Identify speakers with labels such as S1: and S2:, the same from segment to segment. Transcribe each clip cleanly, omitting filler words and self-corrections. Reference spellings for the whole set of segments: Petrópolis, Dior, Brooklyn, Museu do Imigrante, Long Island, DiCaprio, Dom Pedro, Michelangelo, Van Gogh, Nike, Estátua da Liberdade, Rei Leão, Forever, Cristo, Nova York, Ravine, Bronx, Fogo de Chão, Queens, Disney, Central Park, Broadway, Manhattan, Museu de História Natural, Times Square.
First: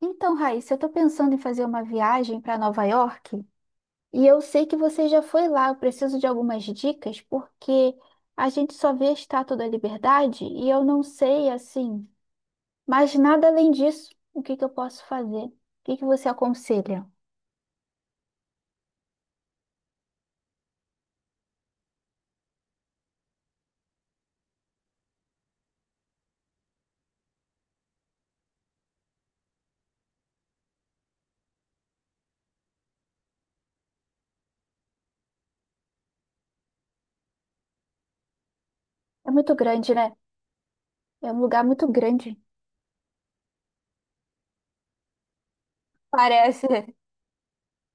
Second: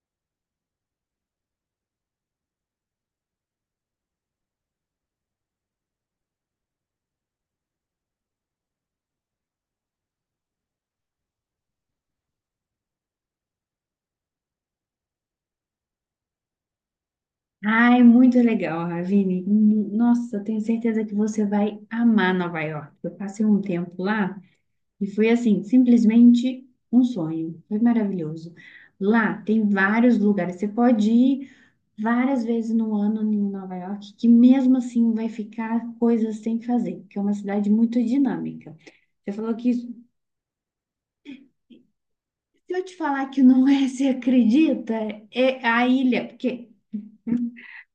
S1: Então, Raíssa, eu tô pensando em fazer uma viagem para Nova York e eu sei que você já foi lá. Eu preciso de algumas dicas porque a gente só vê a Estátua da Liberdade e eu não sei assim, mas nada além disso. O que que eu posso fazer? O que que você aconselha?
S2: Ai, muito legal, Ravine. Nossa, eu tenho certeza que você vai amar Nova York. Eu passei um tempo lá e foi assim, simplesmente um sonho. Foi maravilhoso. Lá tem vários lugares. Você pode ir várias vezes no ano em Nova York, que mesmo assim vai ficar coisas sem fazer, porque é uma cidade muito dinâmica.
S1: É
S2: Você
S1: muito
S2: falou que
S1: grande,
S2: isso-
S1: né? É um lugar muito grande.
S2: Se eu te falar que não é, você acredita? É a ilha, porque
S1: Parece.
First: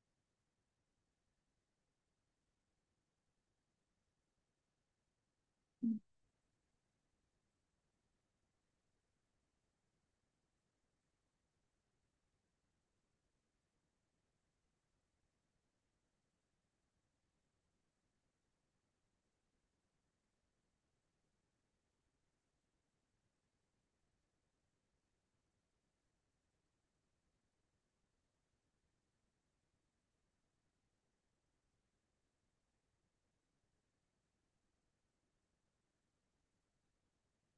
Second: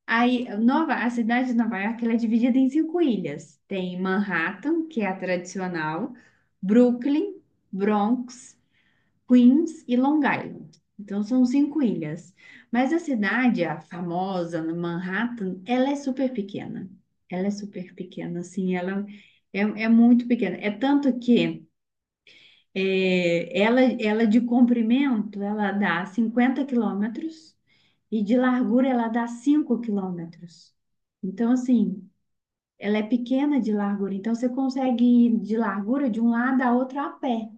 S2: Aí, a cidade de Nova York, ela é dividida em cinco ilhas. Tem Manhattan, que é a tradicional, Brooklyn, Bronx, Queens e Long Island. Então, são cinco ilhas. Mas a cidade, a famosa no Manhattan, ela é super pequena. Ela é super pequena, assim, ela é muito pequena. É tanto que ela de comprimento, ela dá 50 quilômetros e de largura ela dá 5 quilômetros. Então, assim, ela é pequena de largura. Então, você consegue ir de largura de um lado a outro a pé.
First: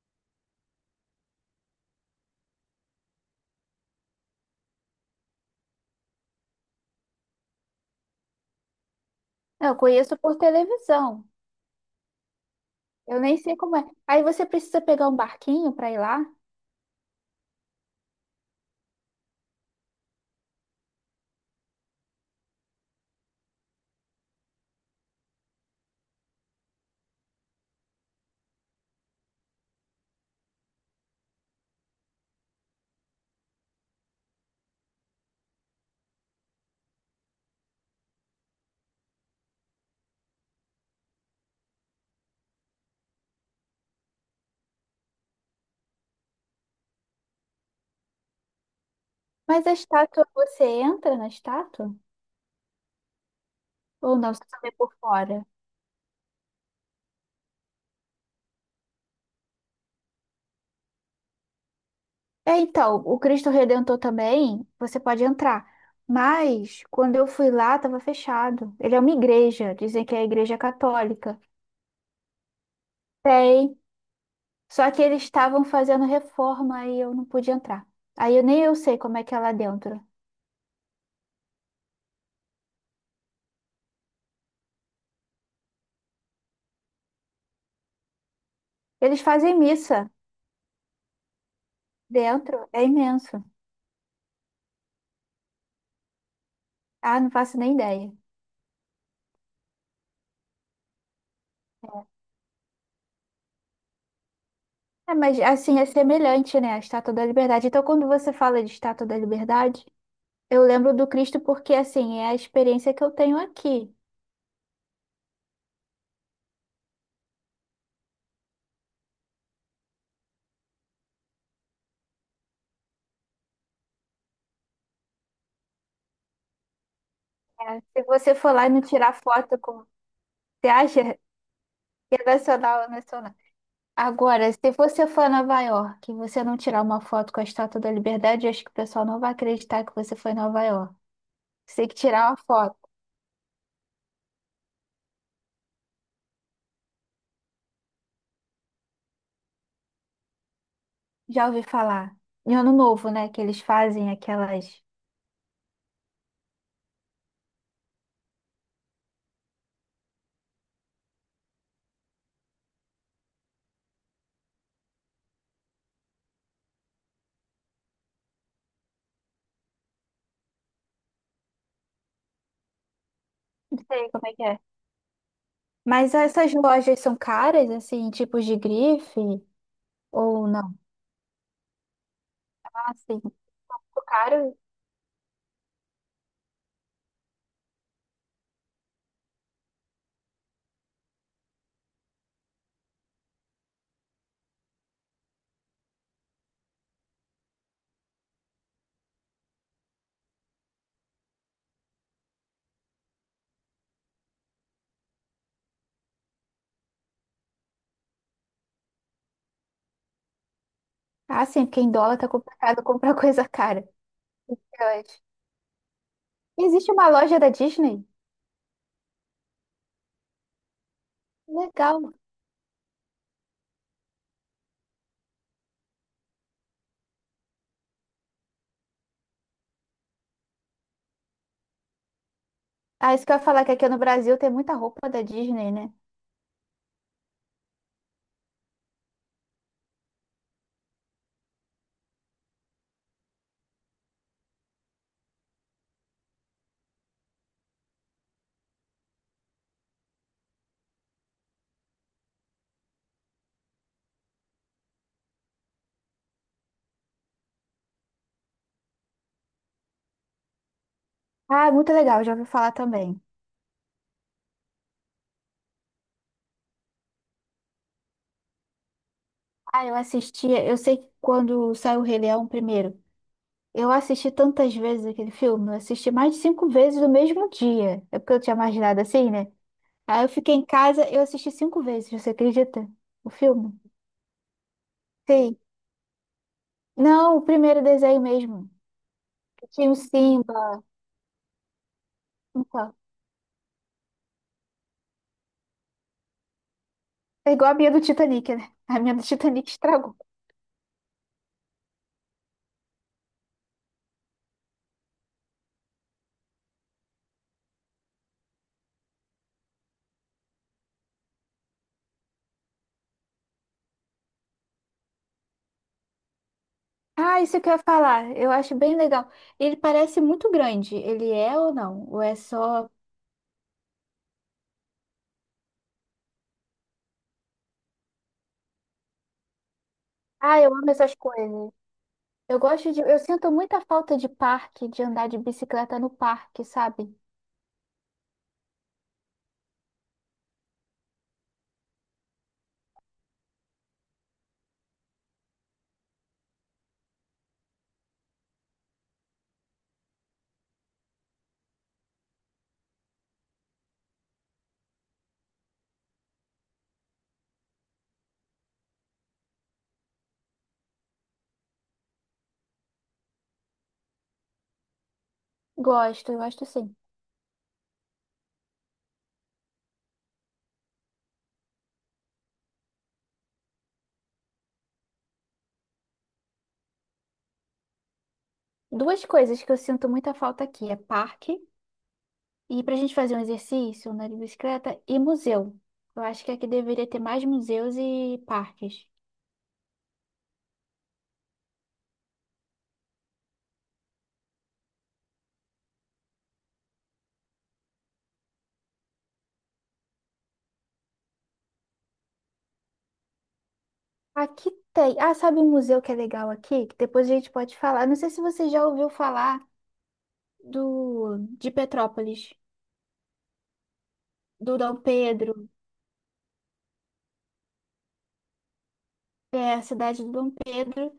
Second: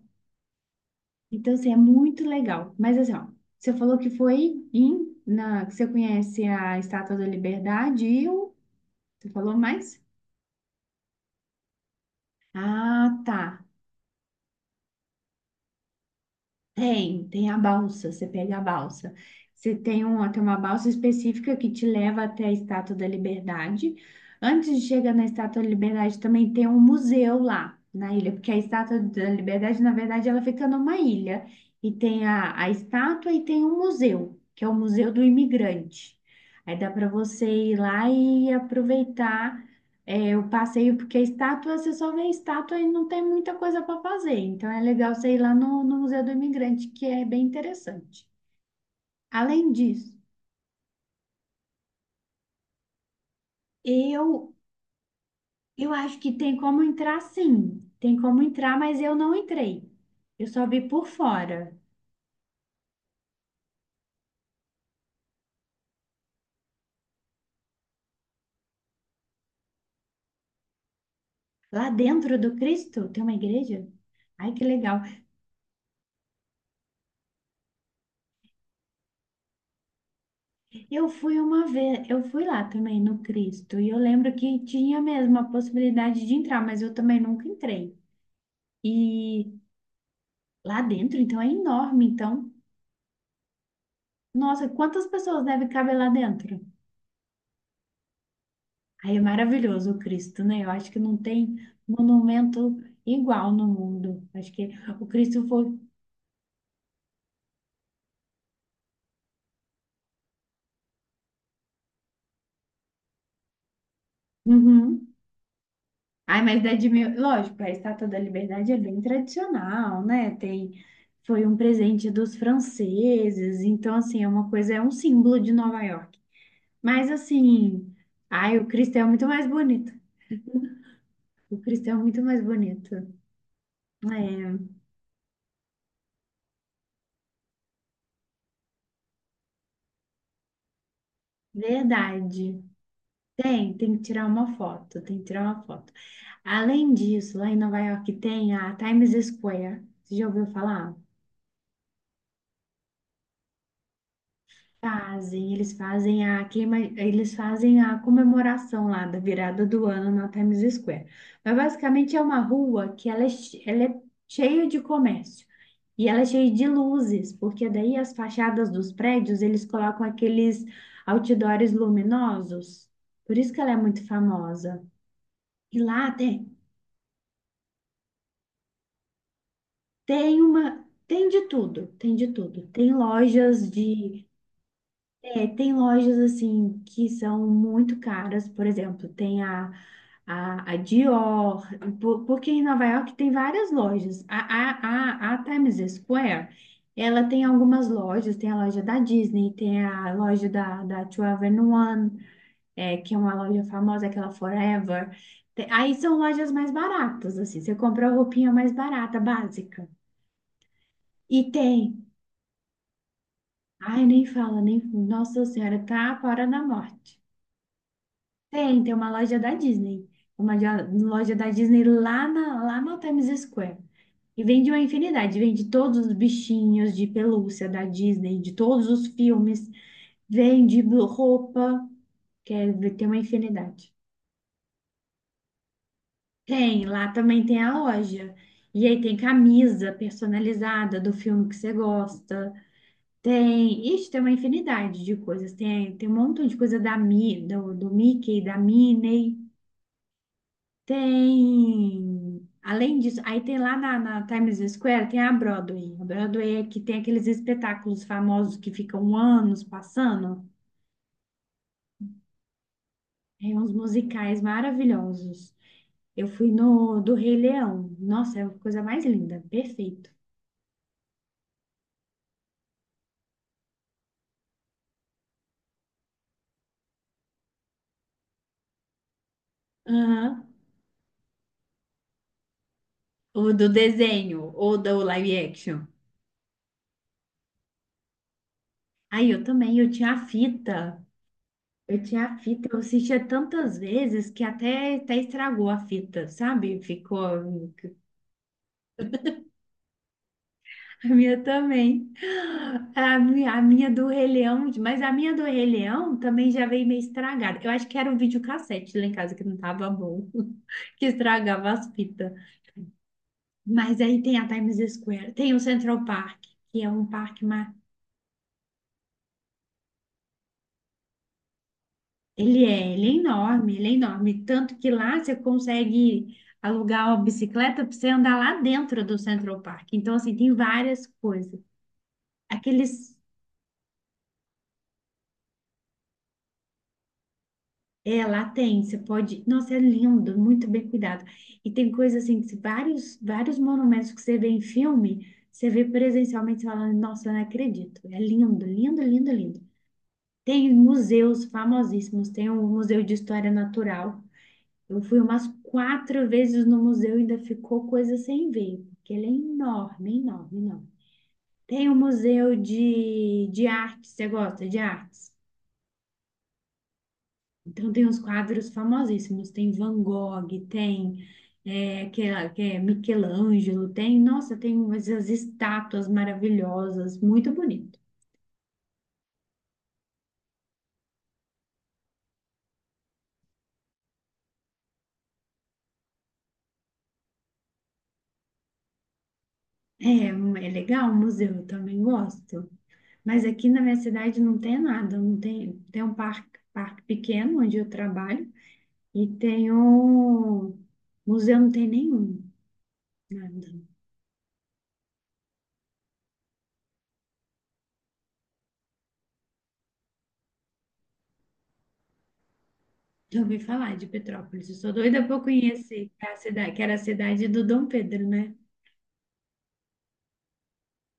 S2: Então, assim, é muito legal. Mas, assim, ó, você falou que que você conhece a Estátua da Liberdade e você falou
S1: Eu
S2: mais?
S1: conheço por televisão.
S2: Ah,
S1: Eu nem
S2: tá.
S1: sei como é. Aí você precisa pegar um barquinho para ir lá,
S2: Tem a balsa, você pega a balsa. Você tem uma balsa específica que te leva até a Estátua da Liberdade. Antes de chegar na Estátua da Liberdade, também tem um museu lá na ilha, porque a Estátua da Liberdade, na verdade, ela fica numa ilha. E tem a estátua e tem um museu, que é o Museu do Imigrante. Aí dá para você ir lá e aproveitar o passeio, porque estátua, você só vê estátua e não tem muita coisa para fazer. Então é legal você ir lá no Museu do Imigrante, que é bem interessante.
S1: mas
S2: Além
S1: a
S2: disso,
S1: estátua, você entra na estátua ou não? Você
S2: eu,
S1: só vê por fora?
S2: eu acho que tem como entrar sim. Tem como entrar, mas eu não entrei. Eu só vi por fora.
S1: É, então, o Cristo Redentor também, você pode entrar. Mas quando eu fui lá, estava fechado. Ele é uma igreja, dizem que é a igreja católica.
S2: Lá dentro do Cristo tem uma
S1: Tem.
S2: igreja? Ai, que
S1: Só
S2: legal.
S1: que eles estavam fazendo reforma e eu não pude entrar. Aí eu, nem eu sei como é que é lá dentro.
S2: Eu fui uma vez, eu fui lá também no Cristo, e eu lembro que tinha mesmo a possibilidade de entrar, mas eu também nunca entrei.
S1: Eles
S2: E
S1: fazem missa
S2: lá dentro, então, é enorme. Então,
S1: dentro, é imenso.
S2: nossa, quantas pessoas deve caber lá dentro?
S1: Ah, não faço nem ideia.
S2: Aí é maravilhoso o Cristo, né? Eu acho que não tem monumento igual no mundo. Acho que o
S1: É, mas
S2: Cristo foi.
S1: assim, é semelhante, né? A Estátua da Liberdade. Então, quando você fala de Estátua da Liberdade, eu lembro do Cristo porque, assim, é a experiência que eu tenho aqui.
S2: Uhum. Ai, mas é de mil... Lógico, a Estátua da Liberdade é bem tradicional, né? Tem. Foi um presente dos franceses. Então, assim, é uma coisa, é um símbolo de Nova York. Mas, assim,
S1: Se você for
S2: ai,
S1: lá
S2: o
S1: e me
S2: Cristo é
S1: tirar
S2: muito mais
S1: foto com.
S2: bonito.
S1: Você acha
S2: O Cristo é
S1: que
S2: muito
S1: é
S2: mais
S1: nacional ou
S2: bonito.
S1: nacional? Agora, se
S2: É,
S1: você for a Nova York e você não tirar uma foto com a Estátua da Liberdade, eu acho que o pessoal não vai acreditar que você foi em Nova York. Você tem que tirar uma
S2: verdade.
S1: foto.
S2: Tem que tirar uma foto, tem que tirar uma foto. Além disso, lá em Nova York tem a Times Square. Você já ouviu falar?
S1: Já ouvi falar. Em Ano Novo, né? Que eles fazem aquelas.
S2: Fazem, eles fazem a queima, eles fazem a comemoração lá da virada do ano na Times Square. Mas basicamente é uma rua que ela é cheia de comércio e ela é cheia de luzes, porque daí as fachadas dos prédios eles colocam aqueles outdoors luminosos. Por isso que ela é
S1: Não
S2: muito
S1: sei como é que é.
S2: famosa. E lá
S1: Mas essas
S2: tem.
S1: lojas são caras, assim, tipos de grife?
S2: Tem
S1: Ou não?
S2: uma, tem de tudo, tem de tudo. Tem
S1: Ah, sim.
S2: lojas
S1: Ficou caro?
S2: tem lojas assim que são muito caras, por exemplo, tem a Dior, porque em Nova York tem várias lojas. A Times Square, ela tem algumas lojas, tem a loja da Disney, tem a loja da 2 one que é uma loja famosa, aquela Forever. Aí são lojas mais baratas, assim, você compra a roupinha mais barata, básica.
S1: Ah,
S2: E
S1: sim,
S2: tem.
S1: porque em dólar tá complicado comprar coisa cara.
S2: Ai, nem fala, nem.
S1: Eu acho.
S2: Nossa Senhora, tá para na
S1: Existe uma
S2: morte.
S1: loja da Disney?
S2: Tem uma loja da Disney. Uma de- loja da Disney
S1: Legal.
S2: lá, lá no Times Square. E vende uma infinidade. Vende todos os bichinhos de pelúcia da Disney, de todos os filmes. Vende roupa. Quer ver, tem
S1: Ah,
S2: uma
S1: isso que eu ia falar, que aqui
S2: infinidade.
S1: no Brasil tem muita roupa da Disney, né?
S2: Tem, lá também tem a loja. E aí tem camisa personalizada do filme que você gosta. Tem, ixi, tem uma infinidade de coisas. Tem um montão de coisa do Mickey, da Minnie. Além disso, aí tem lá na Times Square, tem a Broadway. A Broadway é que tem aqueles espetáculos famosos que ficam anos passando.
S1: Ah, muito legal, já ouvi falar também.
S2: Tem uns musicais maravilhosos. Eu fui no do Rei Leão. Nossa, é a coisa mais linda.
S1: Ah, eu
S2: Perfeito.
S1: assistia, eu sei que quando saiu o Rei Leão primeiro, eu assisti tantas vezes aquele filme, eu assisti mais de cinco vezes no mesmo dia. É porque eu tinha imaginado assim, né? Aí eu
S2: Aham.
S1: fiquei em casa, eu assisti cinco vezes, você acredita? O
S2: O do
S1: filme?
S2: desenho, ou do live
S1: Sim.
S2: action?
S1: Não, o primeiro desenho mesmo.
S2: Aí eu
S1: Que
S2: também, eu
S1: tinha o
S2: tinha a
S1: Simba.
S2: fita. Eu tinha a fita, eu
S1: Então,
S2: assistia tantas vezes que até estragou a fita, sabe? Ficou a
S1: é igual a minha do Titanic, né? A minha do Titanic estragou.
S2: minha também. A minha do Rei Leão, mas a minha do Rei Leão também já veio meio estragada. Eu acho que era um videocassete lá em casa que não tava bom, que estragava as fitas. Mas aí tem a Times Square, tem o Central Park, que é um
S1: Ah,
S2: parque.
S1: isso que eu ia falar. Eu acho bem legal. Ele parece muito grande. Ele é ou não? Ou é
S2: Ele
S1: só.
S2: é, ele é enorme, ele é enorme. Tanto que lá você consegue alugar uma bicicleta para você andar lá dentro do Central Park. Então, assim, tem
S1: Ah, eu amo
S2: várias
S1: essas
S2: coisas.
S1: coisas. Eu gosto de.
S2: Aqueles.
S1: Eu sinto muita falta de parque, de andar de bicicleta no parque, sabe?
S2: É, lá tem, você pode. Nossa, é lindo, muito bem cuidado. E tem coisas assim, que vários, vários monumentos que você vê em filme, você vê presencialmente, você fala, nossa, eu não acredito. É lindo, lindo, lindo, lindo. Tem museus famosíssimos, tem o Museu de História Natural. Eu fui umas quatro vezes no museu e ainda ficou coisa sem ver, porque ele é enorme, enorme, enorme. Tem o museu de arte, você gosta de artes?
S1: Gosto, eu gosto sim.
S2: Então tem uns quadros famosíssimos, tem Van Gogh, tem que é Michelangelo, tem, nossa, tem essas estátuas maravilhosas, muito bonito.
S1: Duas coisas que eu sinto muita falta aqui é parque e pra gente fazer um exercício, andar de bicicleta e museu. Eu acho que aqui deveria ter mais museus e parques.
S2: É legal o museu, eu também gosto. Mas aqui na minha cidade não tem nada, não tem, tem um parque, parque pequeno onde eu trabalho, e tem um museu, não tem nenhum, nada.
S1: Aqui tem. Ah, sabe um museu que é legal aqui? Que depois a gente pode falar. Não sei se você já ouviu falar. Do de Petrópolis,
S2: Já ouvi falar de Petrópolis. Eu
S1: do
S2: sou
S1: Dom
S2: doida para
S1: Pedro,
S2: conhecer que é a cidade, que era a cidade do Dom Pedro, né?
S1: é a cidade do Dom Pedro.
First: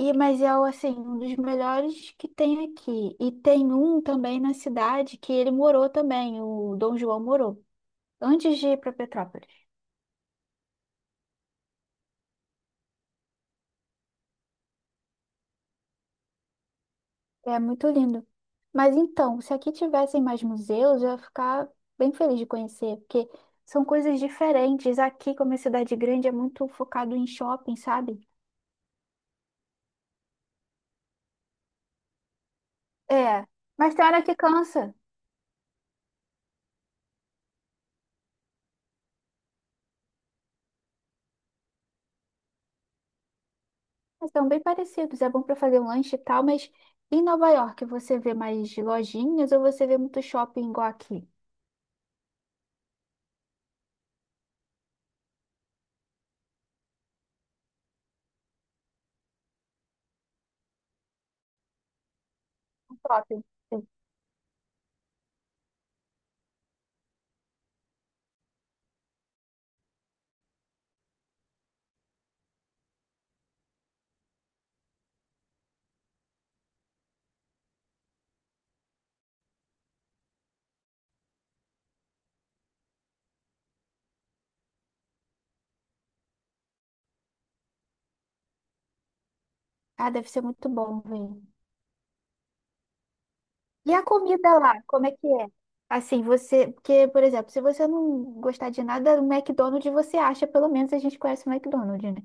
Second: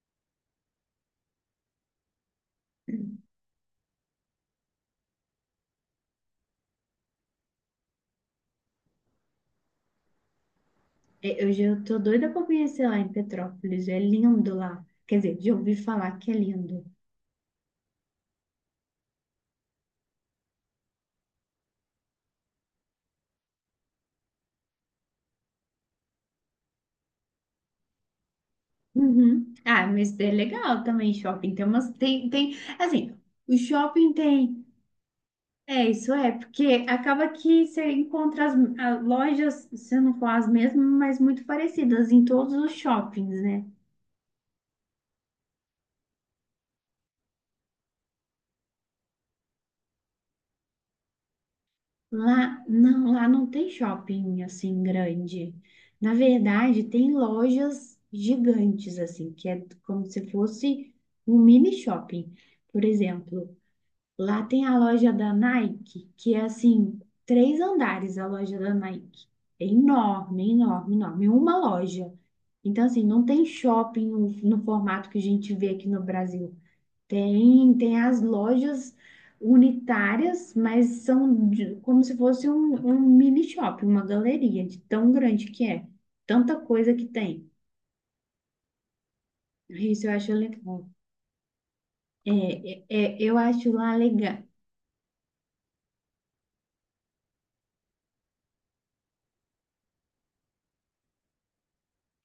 S1: E mas é o, assim, um dos melhores que tem aqui. E tem um também na cidade que ele morou também, o Dom João morou, antes de ir para Petrópolis.
S2: É, hoje eu tô doida para conhecer lá em Petrópolis. É lindo lá. Quer dizer, já ouvi falar que é lindo.
S1: É muito lindo. Mas então, se aqui tivessem mais museus, eu ia ficar bem feliz de conhecer, porque são coisas diferentes. Aqui, como é cidade grande, é muito focado em shopping, sabe?
S2: Uhum. Ah, mas é legal também shopping. Tem umas, tem, tem, assim,
S1: É,
S2: o
S1: mas tem
S2: shopping
S1: hora que
S2: tem.
S1: cansa.
S2: É, isso é, porque acaba que você encontra as lojas, se não for as mesmas, mas muito parecidas em todos os shoppings, né?
S1: Mas são bem parecidos, é bom para fazer um lanche e tal, mas em Nova York você vê mais lojinhas ou você vê muito shopping igual aqui?
S2: Lá não tem shopping assim grande. Na verdade, tem lojas gigantes assim, que é como se fosse um mini shopping. Por
S1: Shopping.
S2: exemplo,
S1: Sim.
S2: lá tem a loja da Nike, que é assim, três andares a loja da Nike. É enorme, enorme, enorme. Uma loja. Então, assim, não tem shopping no formato que a gente vê aqui no Brasil. Tem, tem as lojas unitárias, mas são como se fosse um mini shopping, uma galeria de tão grande que é. Tanta coisa que tem. Isso
S1: Ah,
S2: eu
S1: deve
S2: acho
S1: ser muito
S2: legal.
S1: bom, vem.
S2: É, eu acho
S1: E
S2: lá
S1: a
S2: legal.
S1: comida lá, como é que é? Assim, você, porque, por exemplo, se você não gostar de nada, o McDonald's você acha, pelo menos a gente conhece o McDonald's, né?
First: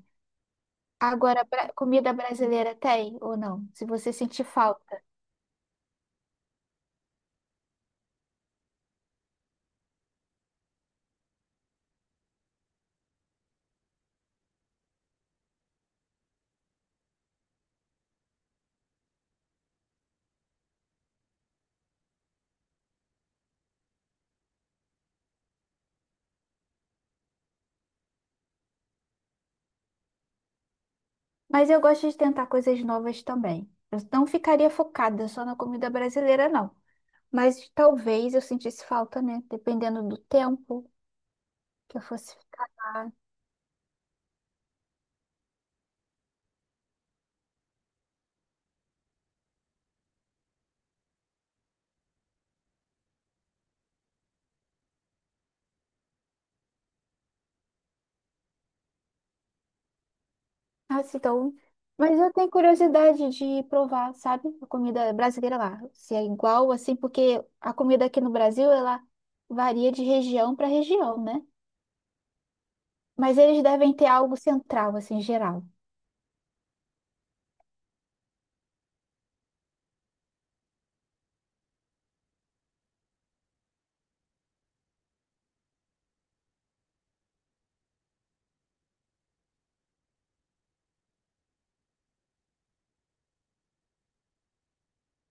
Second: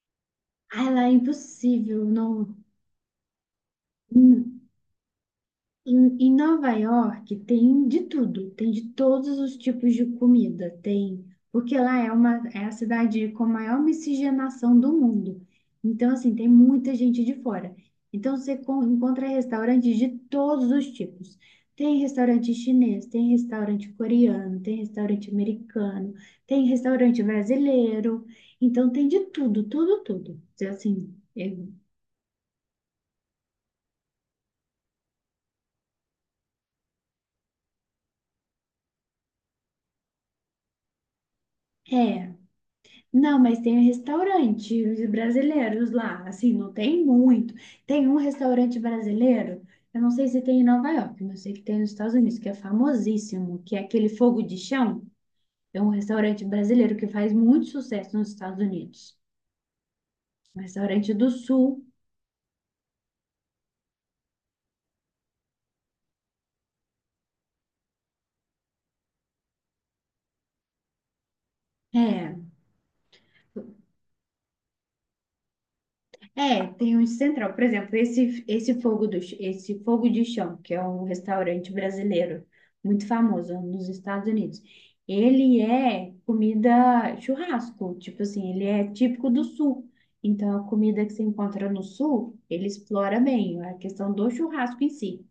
S2: Ah, lá é
S1: Agora, bra-
S2: impossível,
S1: comida
S2: não.
S1: brasileira tem ou não? Se você sentir falta.
S2: Em Nova York tem de tudo, tem de todos os tipos de comida, tem, porque lá é uma é a cidade com a maior miscigenação do mundo. Então, assim, tem muita gente de fora. Então, você encontra restaurantes de todos os tipos. Tem restaurante chinês, tem restaurante coreano, tem restaurante americano, tem restaurante brasileiro. Então, tem de tudo, tudo, tudo. Então, assim, é,
S1: Mas eu gosto de tentar coisas novas também. Eu não ficaria focada só na comida brasileira, não. Mas talvez eu sentisse falta, né? Dependendo do tempo que eu
S2: é.
S1: fosse ficar lá.
S2: Não, mas tem restaurantes brasileiros lá, assim, não tem muito. Tem um restaurante brasileiro, eu não sei se tem em Nova York, mas eu sei que tem nos Estados Unidos, que é famosíssimo, que é aquele Fogo de Chão. É um restaurante brasileiro que faz muito sucesso nos Estados Unidos. Um restaurante
S1: Nossa,
S2: do
S1: então.
S2: Sul,
S1: Mas eu tenho curiosidade de provar, sabe? A comida brasileira lá. Se é igual, assim, porque a comida aqui no Brasil, ela varia de região para região, né?
S2: é.
S1: Mas eles devem ter algo central, assim, geral.
S2: É, tem um central. Por exemplo, esse fogo de chão, que é um restaurante brasileiro muito famoso nos Estados Unidos. Ele é comida churrasco, tipo assim, ele é típico do sul. Então, a comida que se encontra no sul, ele explora bem a questão do churrasco em si.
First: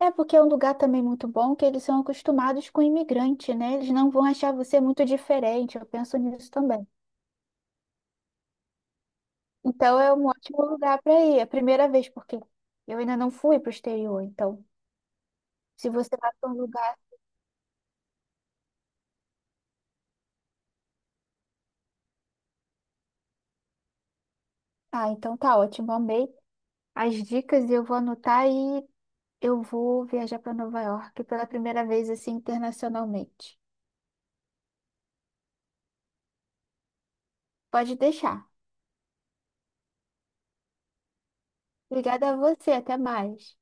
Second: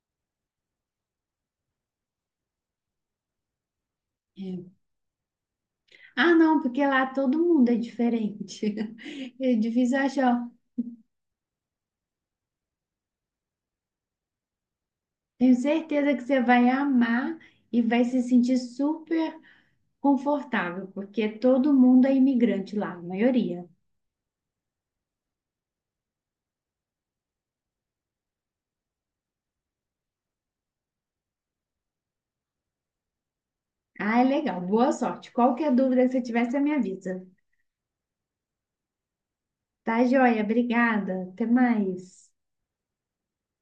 S1: É porque é um lugar também muito bom que eles são acostumados com imigrante, né? Eles não vão achar
S2: É.
S1: você muito diferente. Eu penso
S2: Ah,
S1: nisso
S2: não, porque
S1: também.
S2: lá todo mundo é diferente. É difícil
S1: Então é um
S2: achar.
S1: ótimo lugar para ir. É a primeira vez, porque eu ainda não fui para o exterior. Então,
S2: Tenho
S1: se
S2: certeza
S1: você
S2: que
S1: vai
S2: você
S1: para um
S2: vai
S1: lugar.
S2: amar e vai se sentir super confortável, porque todo mundo é imigrante lá, a maioria.
S1: Ah, então tá ótimo. Amei as dicas eu vou anotar e eu vou viajar para Nova York pela primeira vez, assim, internacionalmente.
S2: Ah, é legal. Boa sorte. Qualquer dúvida que você tiver, você me avisa.
S1: Pode deixar.
S2: Tá, joia? Obrigada. Até mais.
S1: Obrigada a você. Até mais.